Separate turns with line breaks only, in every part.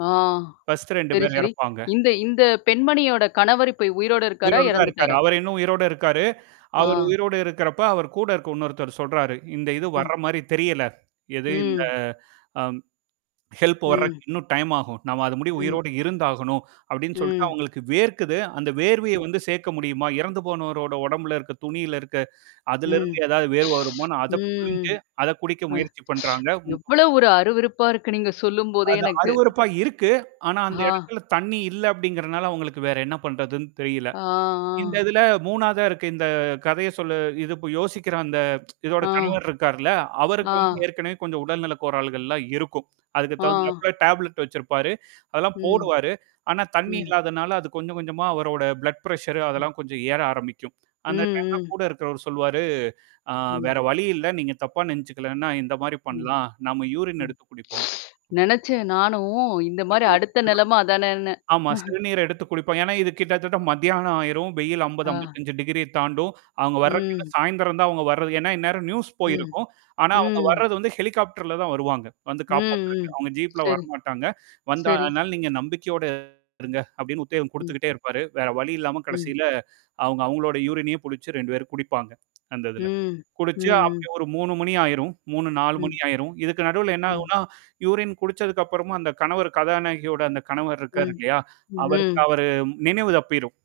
ஆ.
First 2
சரி,
பேர்
சரி.
இறப்பாங்க.
இந்த, இந்த பெண்மணியோட கணவர் இப்ப உயிரோட இருக்காரா?
உயிரோடதான் இருக்காரு.
இறந்துட்டாரா?
அவரு இன்னும் உயிரோட இருக்காரு. அவரு
ஆ.
உயிரோடு இருக்கிறப்ப அவர்கூட இருக்கிற இன்னொருத்தரு சொல்றாரு, "இந்த இது
ம்.
வர்ற மாதிரி தெரியல." எது இந்த,
ம்.
அம் ஹெல்ப் வரக்கு
ம்.
இன்னும் டைம் ஆகும். நாம அது முடிய
ம்.
உயிரோட இருந்தாகணும். அப்பிடின்னு சொல்லிட்டு
ம்.
அவுங்களுக்கு வேர்க்குது. அந்த வேர்வைய
ம்.
வந்து சேர்க்க முடியுமா? இறந்து போனவரோட உடம்புல இருக்கு துணியில இருக்கு. அதுல
ம்,
இருந்து ஏதாவது வேர்வை வருமான்னு அத
ம், ம்.
புழிஞ்சு அதக் குடிக்க முயற்சி
[unintelligible]
பண்றாங்க, உம்
எவ்ளோ ஒரு அருவருப்பா இருக்கு நீங்கச் சொல்லும்போதே
அது
எனக்கு.
அருவருப்பா இருக்கு. ஆனா, அந்த
ஆ.
இடத்துல தண்ணீ இல்ல அப்பிடிங்கறனால அவுங்களுக்கு வேற என்ன பண்றதுன்னு தெரியல.
ஆ,
இந்த
ஆ.
இதுல 3 வதா இருக்க இந்தக் கதைய சொல்ல இது யோசிக்கிற அந்த இதோட
ஆ.
கணவர் இருக்கார்ல.
ஆ.
அவருக்கு வந்து ஏற்கனவே கொஞ்சம் உடல்நலக் கோளாறுகள் எல்லாம் இருக்கும். அதுக்குத்
ஆ.
தகுந்தாப்ல டேப்லெட் வச்சிருப்பாரு. அதெல்லாம்
ம்.
போடுவாரு. ஆனா, தண்ணீ
ம்.
இல்லாதனால அது கொஞ்சம், கொஞ்சமா அவரோட ப்ளட் பிரச்சர்
ம்.
அதெல்லாம் கொஞ்சம் ஏற ஆரம்பிக்கும்.
ம்,
அந்த டைம்லாம்
ம்.
கூட இருக்கிறவலு சொல்லுவாரு, ஆ வேற
ம்்.
வழி இல்ல. நீங்கத் தப்பா நினைச்சுக்கலேன்னா இந்தமாரி
ம்.
பண்ணலாம். நாம யூரின்
ம்.
எடுத்துக் குடிப்போம்
நினைச்சேன் நானும் இந்த மாதிரி அடுத்த நிலைம
[unintelligible]
அதானேன்னு
ஆமா. சிறுநீர எடுத்துக் குடிப்போம். இது கிட்டத்தட்ட மத்தியானம் ஆயிரும். வெயில் அம்பது,
ஆ.
அம்பத்தஞ்சு டிகிரிய தாண்டும். அவுங்க வர்றக்கு இன்னும்
ம்.
சாய்ந்தரம் தான் அவுங்க வர்றது. ஏன்னா இந்நேரம் நியூஸ்
ம்,
போயிருக்கும். ஆனா, அவுங்க
ம்.
வர்றது ஹெலிகாப்டர்ல தான் வருவாங்க. வந்து
ம், ம்.
காப்பாத்துறதுக்கு. அவுங்க ஜீப்ல
சரி,
வரமாட்டாங்க. வந்தா
சரி.
அதுனால நீங்க நம்பிக்கையோட இருங்க. அப்பிடின்னு உத்தேவம்
ம்.
குடுத்துக்கிட்டே இருப்பாரு. வேற வழி இல்லாம
ம்.
கடைசில அவுங்க அவுங்களோட யூரினையே புடிச்சு 2 பேரும் குடிப்பாங்க அந்த இதுல.
ம்,
குடிச்சு
ம்ஹ்ம்.
அப்பிடியே ஒரு 3:00 மணி ஆயிரும். 3:00, 4:00 மணி
ம்.
ஆயிரும். இதுக்கு நடுவுல என்ன
ம்.
ஆகும்னா யூரின் குடிச்சதுக்கு அப்புறம் அந்தக் கணவர் கதாநாயகியோட அந்தக் கணவர் இருக்காரு
ம்,
இல்லயா! அவருக்கு
ம்ஹ்ம்.
அவரு நினைவு தப்பிரும்.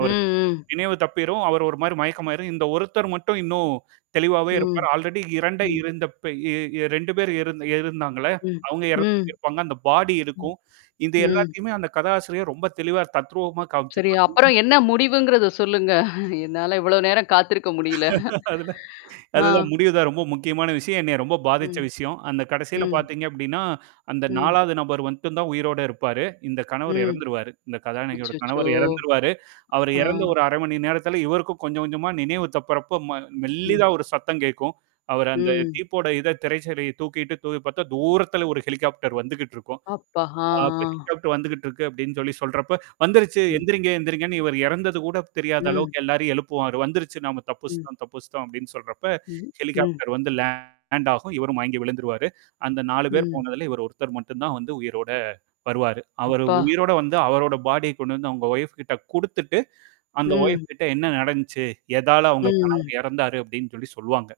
ம், ம்.
நினைவு தப்பிரும். அவர் ஒருமாரி மயக்கமாயிரும். இந்த ஒருத்தர் மட்டும் இன்னும் தெளிவாவே
ம்.
இருப்பார். ஆல்ரெடி 2 ஐ
ம்.
இருந்தப்ப எ 2 பேர் இருந் இருந்தாங்கள்ல.
ம்,
அவுங்க இறந்து
ம்.
இருப்பாங்க. அந்த பாடி
ம்,
இருக்கும். இந்த
ம்.
எல்லாத்தையுமே அந்தக் கதாசிரியர் ரொம்ப தெளிவா தத்ரூபமா காமிச்சு
சரி.
[unintelligible]
அப்புறம் என்ன முடிவுங்கிறத சொல்லுங்க என்னால இவ்வளவு நேரம் காத்திருக்க முடியல
அதுல,
ஆ.
அதுதான் முடிவு தான். ரொம்ப முக்கியமான விஷயம். என்னைய ரொம்ப பாதிச்ச
ம்.
விஷயம். அந்தக் கடைசியில
ம்.
பார்த்தீங்க அப்பிடின்னா அந்த
ம்.
4 வது நபர் வந்ட்டு தான் உயிரோட இருப்பாரு. இந்தக் கணவர்
ம்.
இறந்துருவாரு. இந்தக் கதாநாயகியோட
அச்சச்சோ.
கணவர் இறந்துருவாரு. அவர்
ஆ.
இறந்த ஒரு 1/2 நேரத்துல இவருக்கும் கொஞ்சம், கொஞ்சமா நினைவு தப்பிறப்ப ம
ம்.
மெல்லிதா ஒரு சத்தம் கேட்கும். அவரு அந்த
ம்.
டீப்போட இதைத் திரைச்சேலைய தூக்கிட்டு தூவிப் பார்த்த தூரத்தில ஒரு ஹெலிகாப்டர் வந்துக்கிட்டு இருக்கும்.
அப்பா! ஆ,
[unintelligible]
ஆ.
ஹெலிகாப்டர் வந்துகிட்டு இருக்கு அப்பிடின்னு சொல்லிச் சொல்றப்ப, வந்துருச்சு.
ம்,
எந்திரிங்க. எந்திரிங்கன்னு. இவரு இறந்தது கூடத் தெரியாத
ம்,
அளவுக்கு எல்லாரையும் எழுப்புவாரு. வந்துருச்சு. நாம
ம்,
தப்பிச்சிட்டோம். தப்பிச்சிட்டோம் அப்பிடின்னு சொல்றப்ப,
ம், ம்.
ஹெலிகாப்டர் வந்து லேண்ட் ஆகும். இவரும் மயங்கி விழுந்துருவாரு. அந்த 4 பேர்
ம்.
போனதுல இவரு ஒருத்தர் மட்டும் தான் வந்து உயிரோட வருவாரு. அவரு
அப்பா!
உயிரோட வந்து அவரோட பாடிய கொண்டு வந்து உங்க ஒய்ப்க்கிட்ட குடுத்துட்டு அந்த
ம்.
ஒய்ப்க்கிட்ட என்ன நடந்துச்சு, எதால அவுங்க
ம், ம்.
கணவர் இறந்தார் அப்பிடின்னு சொல்லிச் சொல்லுவாங்க.